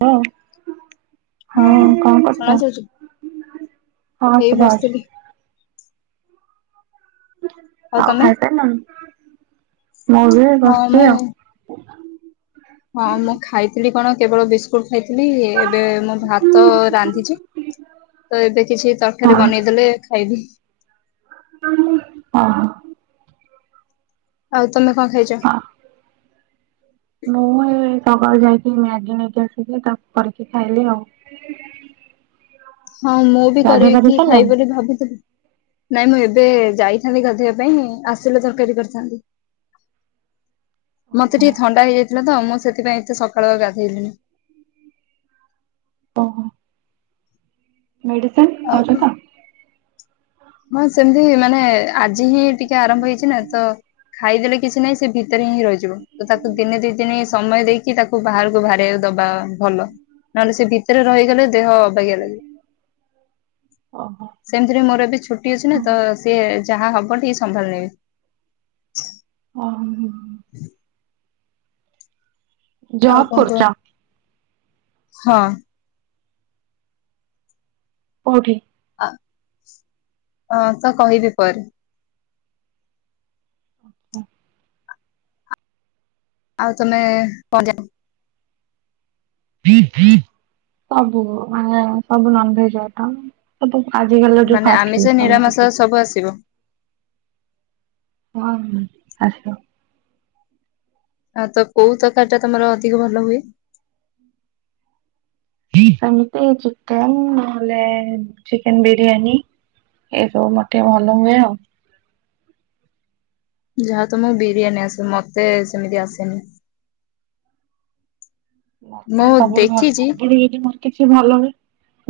ହ ହଁ କଣ କରୁଚ? ହଁ ଏଇ ସୁଭା ହୋଉଚି। ବସିଥିଲି ଆଉ ଖାଇ ସାରିଲଣି? ମୁଁ ବି ହଁ ବସିଚି ମୁଁ ଆଉ। ହଁ ମୁଁ ଖାଇଥିଲି କଣ କେବଳ ବିସ୍କୁଟ ଖାଇଥିଲି। ଏବେ ମୋ ଭାତ ରାନ୍ଧିଚି। ତ ଏବେ କିଛି ତରକାରୀ ହଁ ବନେଇଦେଲେ ଖାଇବି। [inaudible] ଆଉ ତମେ କଣ ଖାଇଚ। ହଁ। ମୁଁ ଏଇ ସକାଳୁ ଯାଇକି ମ୍ୟାଗି ନେଇକି ଆସିକି ତା କରିକି ଖାଇଲି ଆଉ। ହଁ ମୁଁ ବି ଗାଧେଇ ପାଧେଇ କରିକି ଖାଇବି ସାରିଲଣି? ବୋଲି ଭାବୁଥିଲି। ନାଇଁ ମୁଁ ଏବେ ଯାଇଥାନ୍ତି ଗାଧୋଇବା ପାଇଁ ଆସିଲେ ତରକାରୀ କରିଥାନ୍ତି। ମତେ ଟିକେ ଥଣ୍ଡା ହେଇଯାଇଥିଲା ତ ମୁଁ ସେଥିପାଇଁ ଏତେ ସକାଳୁ ଆଉ ଗାଧେଇଲିନି। ଓହୋ। ମେଡିସିନ ଆଉ କଣ? ଖାଉଚ ତ? ହଁ ସେମିତି ମାନେ ଆଜି ହିଁ ଟିକେ ଆରମ୍ଭ ହେଇଚିନା ତ ଖାଇଦେଲେ କିଛି ନାହିଁ ସେ ଭି ତରେ ହିଁ ରହିିଯିବ। ତ ତାକୁ ଦିନେ ଦି ଦିନ ସମୟ ଦେଇକି କି ତାକୁ ବାହାରକୁ ବାହାର ଦବା ଭଲ ନହେଲେ ସେ ଭିତରେ ରହିଗଲେ ଦେହ ଅ ବାଗିଆ ଲାଗିବ। ଓହୋ ସେମିତିରେ ମୋର ବି ଛୁଟି ଅଛି ନା ତ ସିଏ ଯାହା ହବ ଟିକେ ସମ୍ଭାଳି ନେବି। ଓ ହ ହୁଁ। ହଁ ଆଉ ଜବ୍ କଣ କରୁଛ କୁହ? ହଁ। କୋଉଠି? ଅ ତ କହିବି ପରେ। ଆଚ୍ଛା। ଆଉ ତମେ ପ- ସବୁ ମାନେ ସବୁ ନନଭେଜ୍ [unintelligible] ଆ ତୁ ଆଜି କାଲିର ଯଉ ମାନେ ଫାଷ୍ଟ୍ ଆମିଷ ଫୁଡ ଖାଉଚୁ ନିରାମିଷ ତୁ। ସବୁ ଆସିବ। ହଁ-ଆସିବ। ଆଁ ତ କଉ ତରକାରୀ ଟା ତମର ଅଧିକ ଭଲ ହୁଏ? ଏମିତି ଚିକେନ୍ ନ ହେଲେ ଚିକେନ୍ ବିରିୟାନୀ ଏଇ ସବୁ ମର୍ ଟିକେ ଭଲ ହୁଏ ଆଉ। ଯାହଉ ତମକୁ ବିରିୟାନୀ ଆସେ ମତେ ସେମିତି ଆସେନି। ମତେ ମୁଁ ସବୁଠୁ ଭଲ ଦେଖିଛି ସବୁଠି ମୋର କିଛି ଭଲ ହୁଏ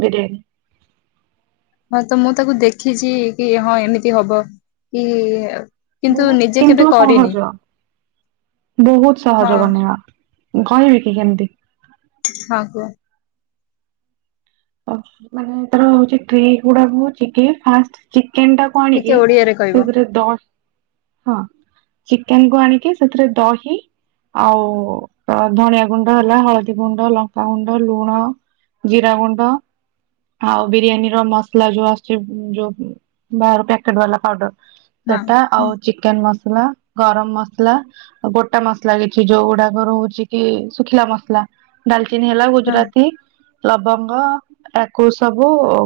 ବିରିୟାନୀ। ହଁ-ତ ମୁଁ ତାକୁ ଦେଖିଚି କି ହଁ ଏମିତି ହବ କି କିନ୍ତୁ ବହୁତ୍ ନିଜେ କେବେ କିନ୍ତୁ କରିନି ସହଜ ବହୁତ୍ ହଁ ସହଜ ବନେଇବା। କହିବି କି କେମତି? ହଁ କୁହ। ହ ମାନେ ତାର ହଉଚି ଟ୍ରିକ୍ ଗୁଡାକ ହଉଚି କି ଫାଷ୍ଟ ଚିକେନ୍ ଟାକୁ ଆଣିକି ଟିକେ ଓଡିଆରେ କହିବ ସେଥିରେ ଦହ୍- ହଁ। ଚିକେନ୍ କୁ ଆଣିକି ସେଥିରେ ଦହି ଆଉ ଧଣିଆ ଗୁଣ୍ଡ ହେଲା ହଳଦୀ ଗୁଣ୍ଡ, ଲଙ୍କା ଗୁଣ୍ଡ, ଲୁଣ ଜିରା ଗୁଣ୍ଡ ଆଉ ବିରିୟାନୀର ମସଲା ଯଉ ଆସୁଚି ଯଉ ବାହର ପ୍ୟାକେଟ୍ ବାଲା ପାଉଡର୍। ହଁ ସେଟା ହୁଁ ଆଉ ଚିକେନ୍ ମସଲା, ଗରମ୍ ମସଲା ଆଉ ଗୋଟା ମସଲା କିଛି ଯଉ ଗୁଡାକ ରହୁଚି କି ଶୁଖିଲା ମସଲା ଡାଲଚିନି ହେଲା ହଁ ଗୁଜୁରାତି, ଲବଙ୍ଗ୍ ବ ୟାକୁ ସବୁ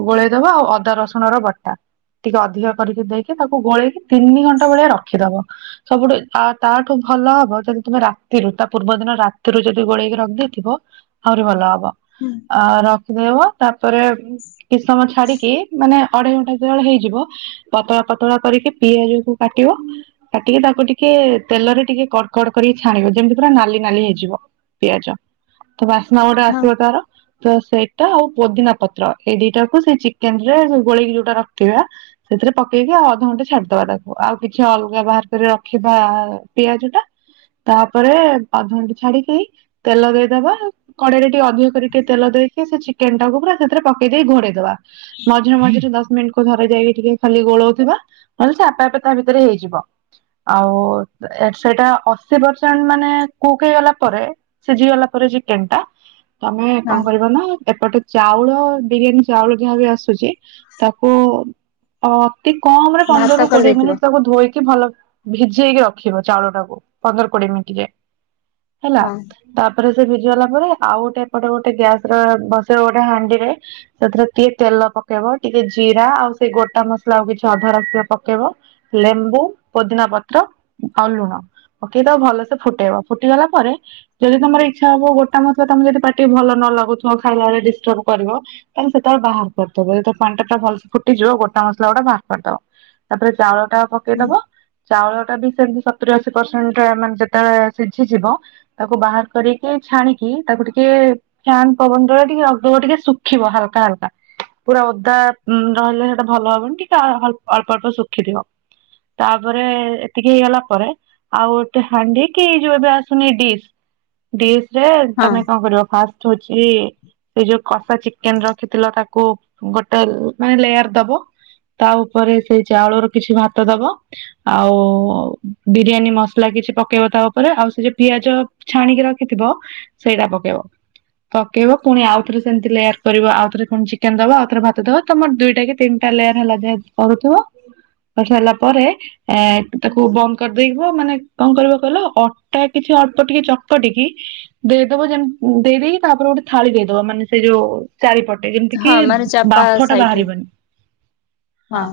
ଗୋଳେଇ ଦବ ଆଉ ଅଦା ରସୁଣ ର ବଟା ଟିକେ ଅଧିକ କରିକି ଦେଇକି ତାକୁ ଗୋଳେଇକି ତିନି ଘଣ୍ଟା ଭଳିଆ ରଖି ଦବ। ସବୁଠୁ ଆ- ତାଠୁ ଭଲ ହବ ଯଦି ତମେ ରାତିରୁ ତା ପୂର୍ବ ଦିନ ରାତିରୁ ଯଦି ଗୋଳେଇ କି ରଖି ଦେଇଥିବ ଆହୁରି ଭଲ ହବ ହୁଁ ଅ-ରଖିଦେବ ତା ପରେ କିଛି ସମୟ ଛାଡିକି ମାନେ ଅଢେଇ ଘଣ୍ଟା ଯେତେବେଳେ ହେଇଯିବ ପତଳା ପତଳା କରିକି ପିଆଜ କୁ କାଟିବ କାଟି କି ତାକୁ ଟିକେ ତେଲରେ ଟିକେ କଡ୍ କଡ୍ କରି ଛାଣିବ ଯେମିତି ପୁରା ନାଲି ନାଲି ହେଇଯିବ। ପିଆଜ ତ ବାସ୍ନା ଗୋଟେ ହଁ ଆସିବ ତାର ତ ସେଇ ତା-ଆଉ ପୋଦିନା ପତ୍ର ଏଇ ଦିଟା କୁ ସେଇ ଚିକେନ୍ ରେ ଗୋଳେଇକି ଯଉଟା ରଖିଥିବେ ସେଥିରେ ପକେଇକି ଆଉ ଅଧ ଘଣ୍ଟେ ଛାଡି ଦବା ତାକୁ ଆଉ କିଛି ଅଲଗା ବାହାର କରି ରଖିବା ପିଆଜ ଟା ତା ପରେ ଅଧ ଘଣ୍ଟେ ଛାଡିକି ତେଲ ଦେଇଦବା କଡେଇରେ ଟିକେ ଅଧିକ କରିକି ତେଲ ଦେଇକି ସେ ଚିକେନ୍ ଟାକୁ ପୁରା ସେଥିରେ ପକେଇ ଦେଇ ଘୋଡେଇଦବା। ମଝିରେ ମଝିରେ ଦଶ ମିନିଟ୍ ଥରେ ଯାଇକି ଟିକେ ଖାଲି ଗୋଳଉ ଥିବା ନ ହେଲେ ସେ ଆପେ ଆପେ ତା ଭିତରେ ହେଇଯିବ। ଆଉ ସେ-ସେଇଟା ଅଶୀ ପରସେଣ୍ଟ୍ ମାନେ କୁକ୍ ହେଇଗଲା ପରେ ସିଜିଗଲା ପରେ ଚିକେନ୍ ଟା ତମେ ହଁ କଣ କରିବ ନା ଏପଟେ ଚାଉଳ ବିରିୟାନୀ ଚାଉଳ ଯାହା ବି ଆସୁଚି ତାକୁ ଅ -ଅତି କମ୍ ରେ ଭାତ ପନ୍ଦରରୁ କୋଡିଏ କରିଦେଇଥିବ ମିନିଟ୍ ତାକୁ ଧୋଇକି ଭଲ ଭିଜେଇକି ରଖିବ ଚାଉଳଟାକୁ ପନ୍ଦର କୋଡିଏ ମିନିଟ୍ ଯାଏ। ହେଲା ହଁ ତାପରେ ସେ ଭିଜି ଗଲା ପରେ ଆଉ ଗୋଟେ ଏପଟେ ଗୋଟେ ଗ୍ୟାସ୍ ର-ବସେଇବ ଗୋଟେ ହାଣ୍ଡିରେ ସେଥିରେ ଟିକେ ତେଲ ପକେଇବ ଟିକେ ଜିରା ଆଉ ସେଇ ଗୋଟା ମସଲା ଆଉ କିଛି ଅଧା ରଖିଥିବ ପକେଇବ ଲେମ୍ବୁ, ପୋଦିନା ପତ୍ର, ଆଉ ଲୁଣ ପକେଇ ଦବ ଭଲସେ ଫୁଟେଇବ ଫୁଟିଗଲା ପରେ ଯଦି ତମର ଇଚ୍ଛା ହବ ଗୋଟା ମସଲା ତମେ ଯଦି ପାଟିକି ଭଲ ନ ଲାଗୁଥିବ ଖାଇଲା ବେଳେ ଡିଷ୍ଟର୍ବ କରିବ ଏମତି ସେତେବେଳେ ବାହାର କରିଦବ ଯତେବେଳେ ପାଣି ଟା ପୁରା ଭଲସେ ଫୁଟିଯିବ ଗୋଟା ମସଲା ଗୁଡା ବାହାର କରିଦବ। ତା ପରେ ଚାଉଳ ଟା ପକେଇ ହୁଁ ଦବ ଚାଉଳ ଟା ବି ସେମତି ସତୁରି ଅଶୀ ପରସେଣ୍ଟ ମାନେ ଯେତେବେଳେ ସିଝିଯିବ ତାକୁ ବାହାର କରିକି ଛାଣିକି ତାକୁ ଟିକେ ଫ୍ୟାନ ପବନ ଦେବେ ଟିକେ ଅଳ୍ପ, ଅଳ୍ପ ଶୁଖିବ ହାଲକା ହାଲକା। ପୁରା ଓଦା ରହିଲେ ହେଟା ଭଲ ହବନି ଟିକେ ଅଳ୍ପ ଅଳ୍ପ ଶୁଖି ଥିବ। ତାପରେ ଏତିକି ହେଇଗଲା ପରେ ଆଉ ଗୋଟେ ହାଣ୍ଡି କି ଏଇ ଯୋଉ ଏବେ ଆସୁନି ଡିସ୍ ଡିସ ରେ ହଁ ତମେ କଣ କରିବ ଫାଷ୍ଟ ହଉଛି ସେ ଯୋଉ କଷା ଚିକେନ ରଖିଥିଲ କା କୁ ଗୋଟେ ମାନେ ଲେୟାର ଦବ ତା ଉପରେ ସେଇ ଚାଉଳରୁ କିଛି ଭାତ ଦବ। ଆଉ ବିରିୟାନୀ ମସଲା କିଛି ପକେଇବ ତା ଉପରେ। ଆଉ ସେ ଯଉ ପିଆଜ ଛାଣିକି ରଖିଥିବ ସେଇଟା ପକେଇବ। ପକେଇବ ପୁଣି ଆଉଥରେ ସେମିତି ଲେୟାର କରିବ। ଆଉଥରେ ପୁଣ ଚିକେନ ଦବ ଆଉ ଥରେ ଭାତ ଦବ ତମର ଦୁଇଟା କି ତିନ ତା ଲେୟାର ହେଲା ଯାଏ କରୁଥିବ। କରି ସାରିଲା ପରେ ଏ ତାକୁ ବନ୍ଦ କରିଦେଇଥିବ, ମାନେ କଣ କରିବ କହିଲ ଅଟା କିଛି ଅଳ୍ପ ଟିକେ ଚକଟିକି ଦେଇଦବ ଯେମି ଦେଇଦେଇକି ତାପରେ ଗୋଟେ ଥାଳି ଦେଇଦବ ମାନେ ସେ ଯୋଉ ଚାରିପଟେ ଯେମିତି କି ହଁ ମାନେ ଚାପା ବାମ୍ଫ ଟା ସାଇଡରେ ବାହାରିବନି। ହଁ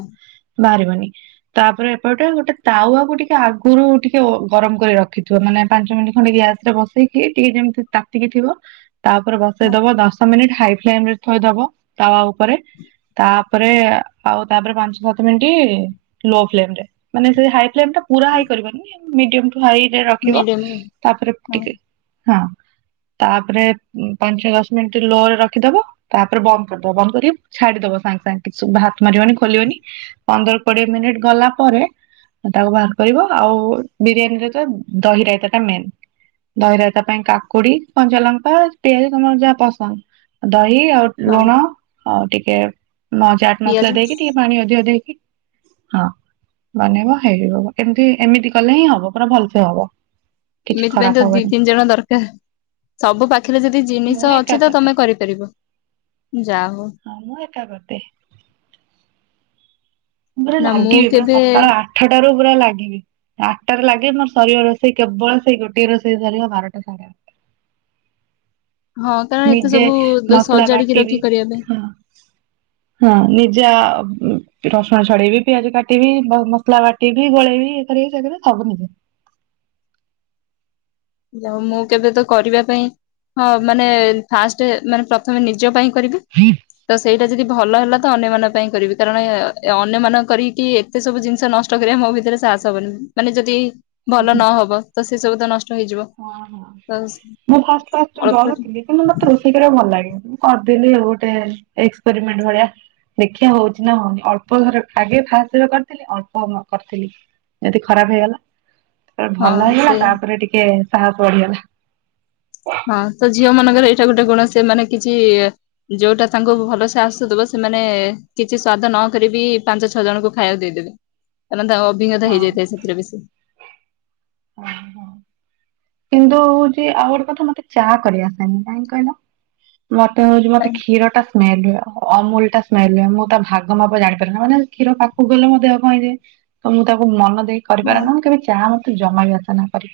ବାହାରିବନି। ତାପରେ ଏପଟେ ଗୋଟେ ତାୱାକୁ ଟିକେ ଆଗରୁ ଟିକେ ଗରମ କରି ରଖିଥିବ ମାନେ ପାଞ୍ଚ ମିନିଟ୍ ଖଣ୍ଡେ ଗ୍ୟାସ ବସେଇକି ଟିକେ ଯେମିତି ତାତିକି ଥିବ ତାପରେ ବସେଇ ହଁ ଦବ ଦଶ ମିନିଟ୍ ହାଇ ଫ୍ଲେମ ରେ ଥୋଇଦବ ତାୱ ଉପରେ। ତାପରେ ଆଉ ତାପରେ ପାଞ୍ଚ ସାତ ମିନିଟି ଲୋ ଫ୍ଲେମ୍ରେ ମାନେ ସେଇ ପୁରା ହାଇ ଫ୍ଲେମ୍ କରିବନି ମିଡିଅମ ହାଇରେ ରଖିବ ମିଡିୟମ ତାପରେ ହଁ ଟିକେ ହଁ ତାପରେ ପାଞ୍ଚ ଦଶ ମିନିଟ୍ ଲୋ ରେ ରଖିଦବ। ତାପରେ ବନ୍ଦ କରିଦବ ବନ୍ଦ କରିକି ଛାଡିଦବ ସାଙ୍ଗେ ସାଙ୍ଗେ କିଛିବି ହାତ ମାରିବନି ଖୋଲିବନି। ପନ୍ଦର କୋଡିଏ ମିନିଟ୍ ଗଲା ପରେ ତାକୁ ବାହାର କରିବ ଆଉ ବିରିୟାନୀରେ ତ ଦହି ରାଇତା ଟା ମେନ୍ ଦହି ରାଇତା ପାଇଁ କାକୁଡି କଞ୍ଚାଲଙ୍କା ପିଆଜ ତମର ଯାହା ପସନ୍ଦ ଦହି ଆଉ ହଁ ଲୁଣ ଆଉ ଟିକେ ମା ଚାଟ୍ ମସଲା ପିଆଜ ଦେଇକି ଟିକେ ପାଣି ଅଧିକ ଦେଇକି ହଁ ବନେଇବ ହେଇିଯିବ ଏମତି ଏମିତି କଲେ ହିଁ ହବ ପୁରା ଭଲସେ ହବ। କିଛି ଏମିତି ପାଇଁ ଖରାପ ତ ଦି ହବନି ତିନି ଜଣ ଦରକାର। ସବୁ ପା ଖରେ ଯଦି ମୁଁ ଜିନିଷ ଏକା ଅଛି ତ କରିଦିଏ ତମେ କରିପାରିବ। ଯା ହଉ ହଁ ମୁଁ ଏକା କରିଦିଏ। ପୁରା ନା ମୁଁ ଲାଗିବି ପୁରା କେବେ ସକାଳ ଆଠଟାରୁ ପୁରା ଲାଗିବି। ଆଠଟାରେ ଲାଗେ ମୋର ସରିବ ରୋଷେଇ କେବଳ ସେଇ ଗୋଟେ ରୋଷେଇ ସରିବ ବାରଟା ସାଢେ ବା ହଁ କାରଣ ଏତେ ନିଜେ ସବୁ ମସଲା ସଜାଡିକି ବାଟିବି। ରଖି କରିବା ପାଇଁ ହଁ ହଁ ନିଜ ରସୁଣ ଛଡେଇବି, ପିଆଜ କାଟିବି, ମସଲା ବା ଟିବି ଗୋଳେଇ ଏଇ କରିବି ସିଏ କରିବି ସବୁ ନିଜେ। ଯଉ ମୁଁ କେବେ ତ କରିବା ପାଇଁ। ହଁ ମାନେ ଫାଷ୍ଟ ମାନେ ପ୍ରଥମେ ନିଜ ପାଇଁ କରିବି [unintelligible] ତ ସେଇଟା ଯଦି ଭଲ ହେଲା ତ ଅନ୍ୟମାନଙ୍କ ପାଇଁ କରିବି। କାରଣ ଅନ୍ୟମାନ କରିକି ସେ ସବୁ ଜିନିଷ ନଷ୍ଟ କରିବା ମୋ ଭିତରେ ସାହସ ହବନି। ମାନେ ଯଦି ଭଲ ନହବ ତ ସେ ସବୁ ତ ନ ହଁ ହଁ ମୁଁ ଫାଷ୍ଟ ଫାଷ୍ଟ ଅଳ୍ପ ଡରୁଥିଲି। କିନ୍ତୁ ମତେ ରୋଷେଇ କରିବା ଭଲ ଲାଗେ ମୁଁ କରିଦେଲି ଗୋଟେ ଏକ୍ସପେରିମେଣ୍ଟ ଭଳିଆ। ଦେଖିବା ହଉଛି ନା ହଉନି ଅଳ୍ପ ଥରେ ଆଗେ ଫାଷ୍ଟ୍ କରିଥିଲି ଅଳ୍ପ କରିଥିଲି। ଯଦି ଖରାପ ହେଇଗଲା ତାପରେ ହଁ ଭଲ ହେଇଗଲା ସେଇଆ ତାପରେ ଟିକେ ସାହସ ବଢିଗଲା। ହଁ ତ ଝିଅ ମାନଙ୍କର ଏଇଟା ଗୋଟେ ଗୁଣ ସେମାନେ କିଛି ଯୋଉଟା ତାଙ୍କୁ ଭଲସେ ଆସୁଥିବ ସେମାନେ କିଛି ସ୍ଵାଦ ନକରିକି ବି ପାଞ୍ଚ ଛଅ ଜଣଙ୍କୁ ଖାଇବାକୁ ଦେଇଦେବେ। ତା ମାନେ ତା ଅଭିଜ୍ଞତା ହଁ ହେଇଯାଇଥାଏ ସେଥିରେ ବେଶି। ହଁ ହଁ। କିନ୍ତୁ ହଉଛି ଆଉ ଗୋଟେ କଥା ମତେ ଚା କରିଆସେନି କାଇଁ କହିଲ, ମତେ ହଉଛି ମତେ କ୍ଷୀର ଟା ସ୍ମେଲ ହୁଏ ଅମୁଲ ଟା ସ୍ମେଲ ହୁଏ ମୁଁ ତା ଭାଗ ମାପ ଜାଣିପାରେନା ମାନେ କ୍ଷୀର ପାଖକୁ ଗଲେ ମୋ ଦେହ କଣ ହେଇଯାଏ। ତ ମୁଁ ତାକୁ ମନ ଦେଇକି ହଁ କରିପାରେନା କେବେ ଚାହା ମତେ ଜମାବି ଆସେନା କରି।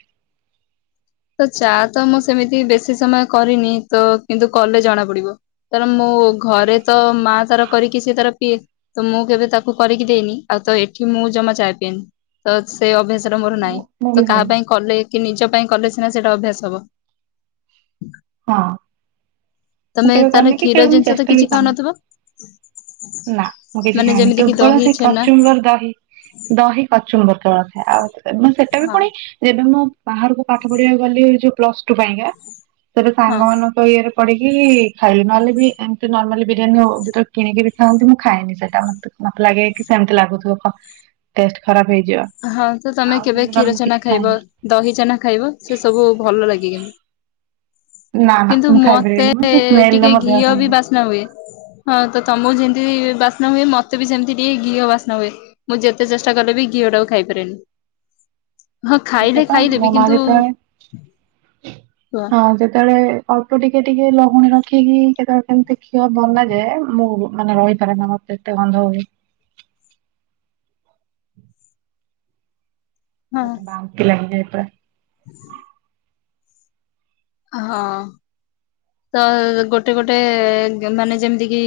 ତ ଚା ତ ମୁଁ ସେମିତି ବେଶୀ ସମୟ କରିନି ତ କିନ୍ତୁ କଲେ ଜଣା ପଡିବ। ତାପରେ ମୁଁ ଘରେ ତ ମା ତାର କରିକି ସେ ତାର ପିଏ। ତ ମୁଁ କେବେ ତାକୁ କରିକି ଦେଇନି ଆଉ ତ ଏଠି ମୁଁ ଜମା ଚାହା ପିଏନି। ତ ସେ ଅଭ୍ୟାସର ମୋର ନାହିଁ ମୁଁ ମୁଁ ତ ବି ସେଇ। କାହା ପାଇଁ କଲେ କି ନିଜ ପାଇଁ କଲେ ସିନା ସେଟା ଅଭ୍ୟାସ ହବ। ହଁ। ମୁଁ ତମେ କେବେ ତାହାଲେ କରିନି କି କ୍ଷୀର କେବେ ମୁଁ ଜିନିଷ ତ ଚେଷ୍ଟା ବି କିଛି କରିନି ଖାଉନଥିବ? ନା ମୁଁ କିଛି ମାନେ ଖାଏନି ଯେମିତି କିି କେବଳ ଦହି ସେ ଛେନା କଚୁମ୍ବର ଦହି ଦହି କଚୁମ୍ବର କେବଳ ଖାଏ ଆଉ ମୁ ସେଟା ବି ହଁ। ପୁଣି ଯେବେ ମୁଁ ବାହାରକୁ ପାଠ ପଢିବାକୁ ଗଲି ଯୋଉ ପ୍ଲସ ଟୁ ପାଇଁକା ସେବେ ହଁ ସାଙ୍ଗମାନଙ୍କ ଇଏରେ ପଡିକି ଖାଇଲି ନହେଲେ ବି ଏମିତି ନର୍ମାଲି ବିରିୟାନୀ ହଉ ଯେତେବେଳେ କିଣିକି ବି ଖାଆନ୍ତି ମୁଁ ଖାଏନି ସେଟା ମତେ ମତେ ଲାଗେ କି ସେମିତି ଲାଗୁଥିବ କ ଟେଷ୍ଟ ଖରାପ ହେଇଯିବ। ହଁ ତ ତମେ ଆଉ କେବେ ସେମିତି ନହେଲେ ମୁଁ କ୍ଷୀରଛେନା କିଛି ଖାଇବ ଖାଏନି ଦହିଛେନା ଖାଇବ ସେ ସବୁ ଭଲ ଲାଗେ କିିନ୍ତୁ। ନା ନା କିନ୍ତୁ ମୁଁ ମତେ ଖାଇପାରିବିନି ମୁଁ ସେ ସ୍ମେଲରେ ଟିକେ ମୋ ଦେହ ଘିଅ କଣ ବି ବାସ୍ନା ହୁଏ। ହଁ ତ ତମକୁ ଯେମିତି ବାସ୍ନା ହୁଏ ହଁ ମତେ ବି ସେମିତି ଟିକେ ଘିଅ ବାସ୍ନା ହୁଏ। ମୁଁ ଯେତେ ଚେଷ୍ଟା କଲେ ବି ଘିଅ ଟାକୁ ଖାଇପାରେନି। ହଁ ଖାଇଲେ ସେଇଆପା ମୋ ଖାଇଦେବି ମା କିନ୍ତୁ ଯେତେବେଳେ ହଁ ଯେତେବେଳେ ଅଳ୍ପ ଟିକେ ଟିକେ ଲହୁଣୀ ରଖିକି କେତେବେଳେ ଏମିତି ଘିଅ ବନା ଯାଏ ମୁଁ ମାନେ ରହିପାରେନା ମତେ ଏତେ ଗନ୍ଧ ହୁଏ। ମତେ ବାନ୍ତି ଲାଗେ ପା। [inaudible] ହଁ। ତ ଗୋଟେ ଗୋଟେ ମାନେ ଯେମିତି କି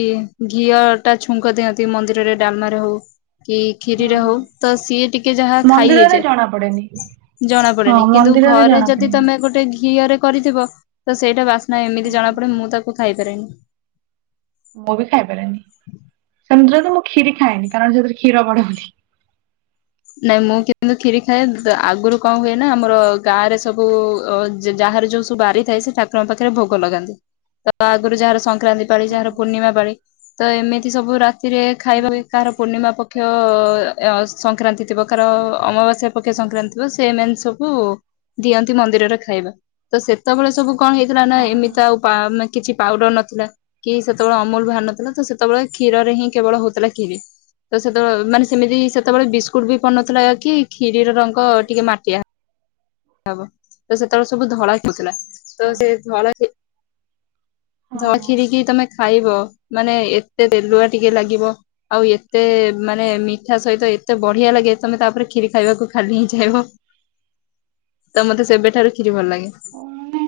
ଘିଅଟା ଛୁଙ୍କ ଦିଅନ୍ତି। ସେ ମନ୍ଦିରରେ ଡାଲମାରେ ହଉ କି ହଁ କ୍ଷୀରିରେ ହଁ ହଉ ତ ସିଏ ଟିକେ ଯାହା ଖାଇ ମନ୍ଦିରରେ ଜଣା ପଡେନି ହେଇଯାଏ। ଜଣା ହଁ ପଡେନି କିନ୍ତୁ ମନ୍ଦିରରେ ଘରେ ଜଣା ଯଦି ପଡେନି। ତମେ ଗୋଟେ ଘି ଘିଅରେ କରିଥିବ ତ ସେଇଟା ବାସ୍ନା ଏମିତି ହଁ। ଜଣା ପଡେ ମୁଁ ତାକୁ ଖାଇପାରେନି। ମୁଁ ବି ଖାଇପାରେନି ସେମିତିରେ ତ ମୁଁ କ୍ଷୀରି ଖାଏନି କାରଣ ସେଥିରେ କ୍ଷୀର ପଡ଼େ ବୋଲି। ନାଇଁ ମୁଁ କିନ୍ତୁ କ୍ଷୀରି ଖାଏ ଆଗରୁ କଣ ହୁଏ ନା ଆମର ଗାଁରେ ସବୁ ଅ ଯାହାର ଯୋଉ ଯୋଉ ବାରି ଥାଏ ସେ ଠାକୁରଙ୍କ ପାଖରେ ଭୋଗ ଲଗାନ୍ତି ତ ତା ଆଗରୁ ଯାହାର ସଂକ୍ରାନ୍ତି ପାଳି ହଁ ଯାହାର ହଁ ପୂର୍ଣ୍ଣିମା ପାଳି ତ ଏମିତି ସବୁ ରାତିରେ ଖାଇବା କାହାର ପୂର୍ଣ୍ଣିମା ପକ୍ଷ ଅ ସଂକ୍ରାନ୍ତି ଥିବ କାହାର ଅମାବାସ୍ୟା ପକ୍ଷେ ସଂକ୍ରାନ୍ତି ଥିବ ସେମାନେ ସବୁ ଦିଅନ୍ତି ମନ୍ଦିରରେ ଖାଇବା। ତ ସେତେବେଳେ ସବୁ କଣ ହେଇଥିଲା ନା ହଁ ହଁ ଏମିତି ଆଉପା ଆମେ କିଛି ପାଉଡର ନଥିଲା କି ସେତେବେଳେ ଅମୁଲ ବାହାର ନଥିଲା ତ ସେତେବେଳେ କ୍ଷୀରରେ ହିଁ କେବଳ ହଉଥିଲା କ୍ଷୀରି। ତ ସେତେବେଳେ ମାନେ ସେମିତି ସେତେବେଳେ ବିସ୍କୁଟ ବି ପଡିନଥିଲା କି ଖିରିର ରଙ୍ଗ ଟିକେ ମାଟିଆ। ହବ ତ ସେତେବେଳେ ସବୁ ଧଳା ହୋଉଥିଲା ତ ହଁ ସେ ଧଳା ଧଳା ହଁ। ଖିରିକି ତମେ ଖାଇବ ମାନେ ଏତେ ତେଲୁଆ ଟିକେ ଲାଗିବ। ଆଉ ଏତେ ମାନେ ମିଠା ସହିତ ଏତେ ବଢିଆ ଲାଗେ ତମେ ତାପରେ କ୍ଷୀରି ଖାଇବାକୁ ଖାଲି ହିଁ କହିବ। ତ ମତେ ସେବେଠାରୁ ଖିରି ଭଲଲାଗେ। ହଁ। ମାନେ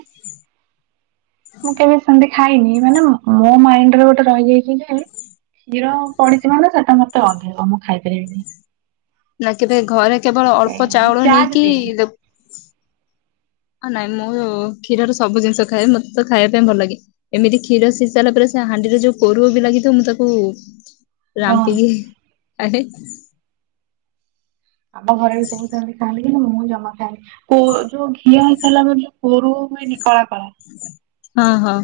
ମୁଁ କେବେ ସେମିତି ଖାଇନି ମାନେ ମୋ ମାଇଣ୍ଡରେ ଗୋଟେ ରହିଯାଇଛି କି ଯେ କ୍ଷୀର ପଡିଛି ମାନେ ସେଟା ମତେ ଅଧିକ ମୁଁ ଖାଇପାରିବିନି। ନା କେବେ ଘରେ କେବଳ ଏଇଆ ଅଳ୍ପ ମୁଁ ଚାଉଳ ଚା ବି ନେଇକି ପିଏନି। ହଁ ନାଇଁ ମୁଁ କ୍ଷୀରର ସବୁ ଜିନିଷ ଖାଏ ମତେ ତ ଖାଇବା ପାଇଁ ଭଲଲାଗେ। ଏମିତି କ୍ଷୀର ସିଝିସାରିଲା ପରେ ସେ ହାଣ୍ଡିରେ ଯୋଉ କୋରୁଅବି ଲାଗିଥିବ ମୁଁ ତାକୁ ହଁ ରାମ୍ପିକି ଆରେ ଆମ ଘରେ ବି ସବୁ ସେମତି ଖାଆନ୍ତି କିନ୍ତୁ ମୁଁ ଜମା ଖାଏନି। କରୁଅ, ଘିଅ ହେଇସାରିଲା ପରେ ଯୋଉ କରୁଅ ହୁଏନି କଳା କଳା ହଁ, ହଁ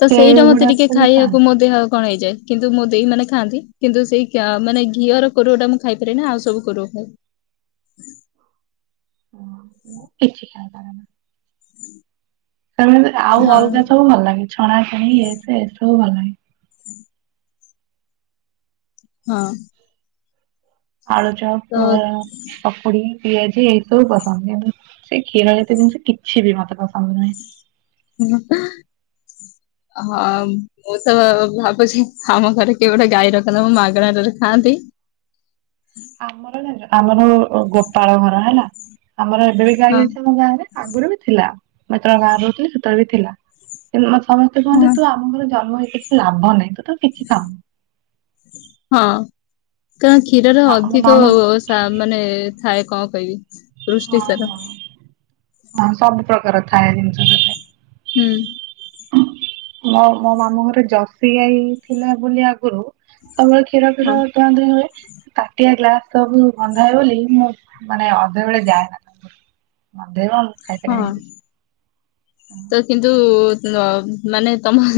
ତ ସେଇଟା ମତେ ଟିକେ ସେଇଗୁଡାକୁ ବି ଖାଇବାକୁ ମୋ ଖାଆନ୍ତି। ଦେହ କଣ ହେଇଯାଏ କିନ୍ତୁ ମୋ ଦେଇମାନେ ଖାଆନ୍ତି କିନ୍ତୁ ସେଇ ମାନେ ଘିଅର କୋରୁଅ ଟା ମୁଁ ଖାଇପାରେନା ଆଉ ସବୁ କୋରୁଅ ଖାଏ। ନା ମୁଁ କିଛି ଖାଇ ପାରେନା। ତାମାନେ ଆଉ ହଁ ଅଲଗା ସବୁ ଭଲ ଲାଗେ ଛଣାଛଣି ଇଏ ସିଏ ଏସବୁ ଭଲ ଲାଗେ। ଚିଂ ହଁ। ଆଳୁଚପ, ପକୁଡି, ପିଆଜି, ଏଇ ସବୁ ପସନ୍ଦ କିନ୍ତୁ ସେ କ୍ଷୀର ରେ ତିଆରି ଜିନିଷ କିଛି ବି ମତେ ପସନ୍ଦ ନାହିଁ। ହମ୍। ମୁଁ ତ ଭାବୁଛି ଆମ ଘରେ କିଏ ଗୋଟେ ଗାଈ ରଖନ୍ତା ମୁଁ ମାଗଣାଟାରେ ଖାଆନ୍ତି। ଆମର ଜାଣିଛ ଆମର ଗୋପାଳ ଘର ହେଲା ଆମର ଏବେ ବି ଗାଈ ହଁ ଅଛି ଆମ ଗାଁରେ ଆଗରୁ ବି ଥିଲା, ଯେତେବେଳେ ବାହାରେ ରହୁିଥିଲି ସେତବେଳେ ବି ଥିଲା। ସମସ୍ତେ କୁହନ୍ତି ହଁ ତୁ ଆମ ଘର ଜନ୍ମ ହେଇ କିଛି ଲାଭ ନାହିଁ ତୁ ତ କିଛି ଖାଉନୁ। ହଁ କାରଣ କ୍ଷୀରରେ ଆ ଆମ ଅଧିକ ମାମୁଁ ତା ମାନେ ଥାଏ କଣ କହିବି? ହଁ ପୃଷ୍ଟିସାର ହଁ ହଁ ସବୁ ପ୍ରକାର ଥାଏ ଜିନିଷ [unintelligible] ହୁଁ। ହଁ ହଁ ମୋ ମାମୁଁ ଘରେ ଜର୍ଷି ଗାଇ ଥିଲା ବୋଲି ଆଗରୁ ସବୁବେଳେ କ୍ଷୀର ହଁ ଫିର ହଉଛି। ଦୁଆଁ ଦୁଇଁ ହୁଏ ତାଟିଆ ଗ୍ଲାସ ସବୁ ଗନ୍ଧାଏ ବୋଲି ମୁଁ ମାନେ ଅଧେବେଳେ ଯାଏନା ଗନ୍ଧେଇବ। ହଁ ଖାଇପାରିବିନି କିଛି। ତ କିନ୍ତୁ ମାନେ ତମ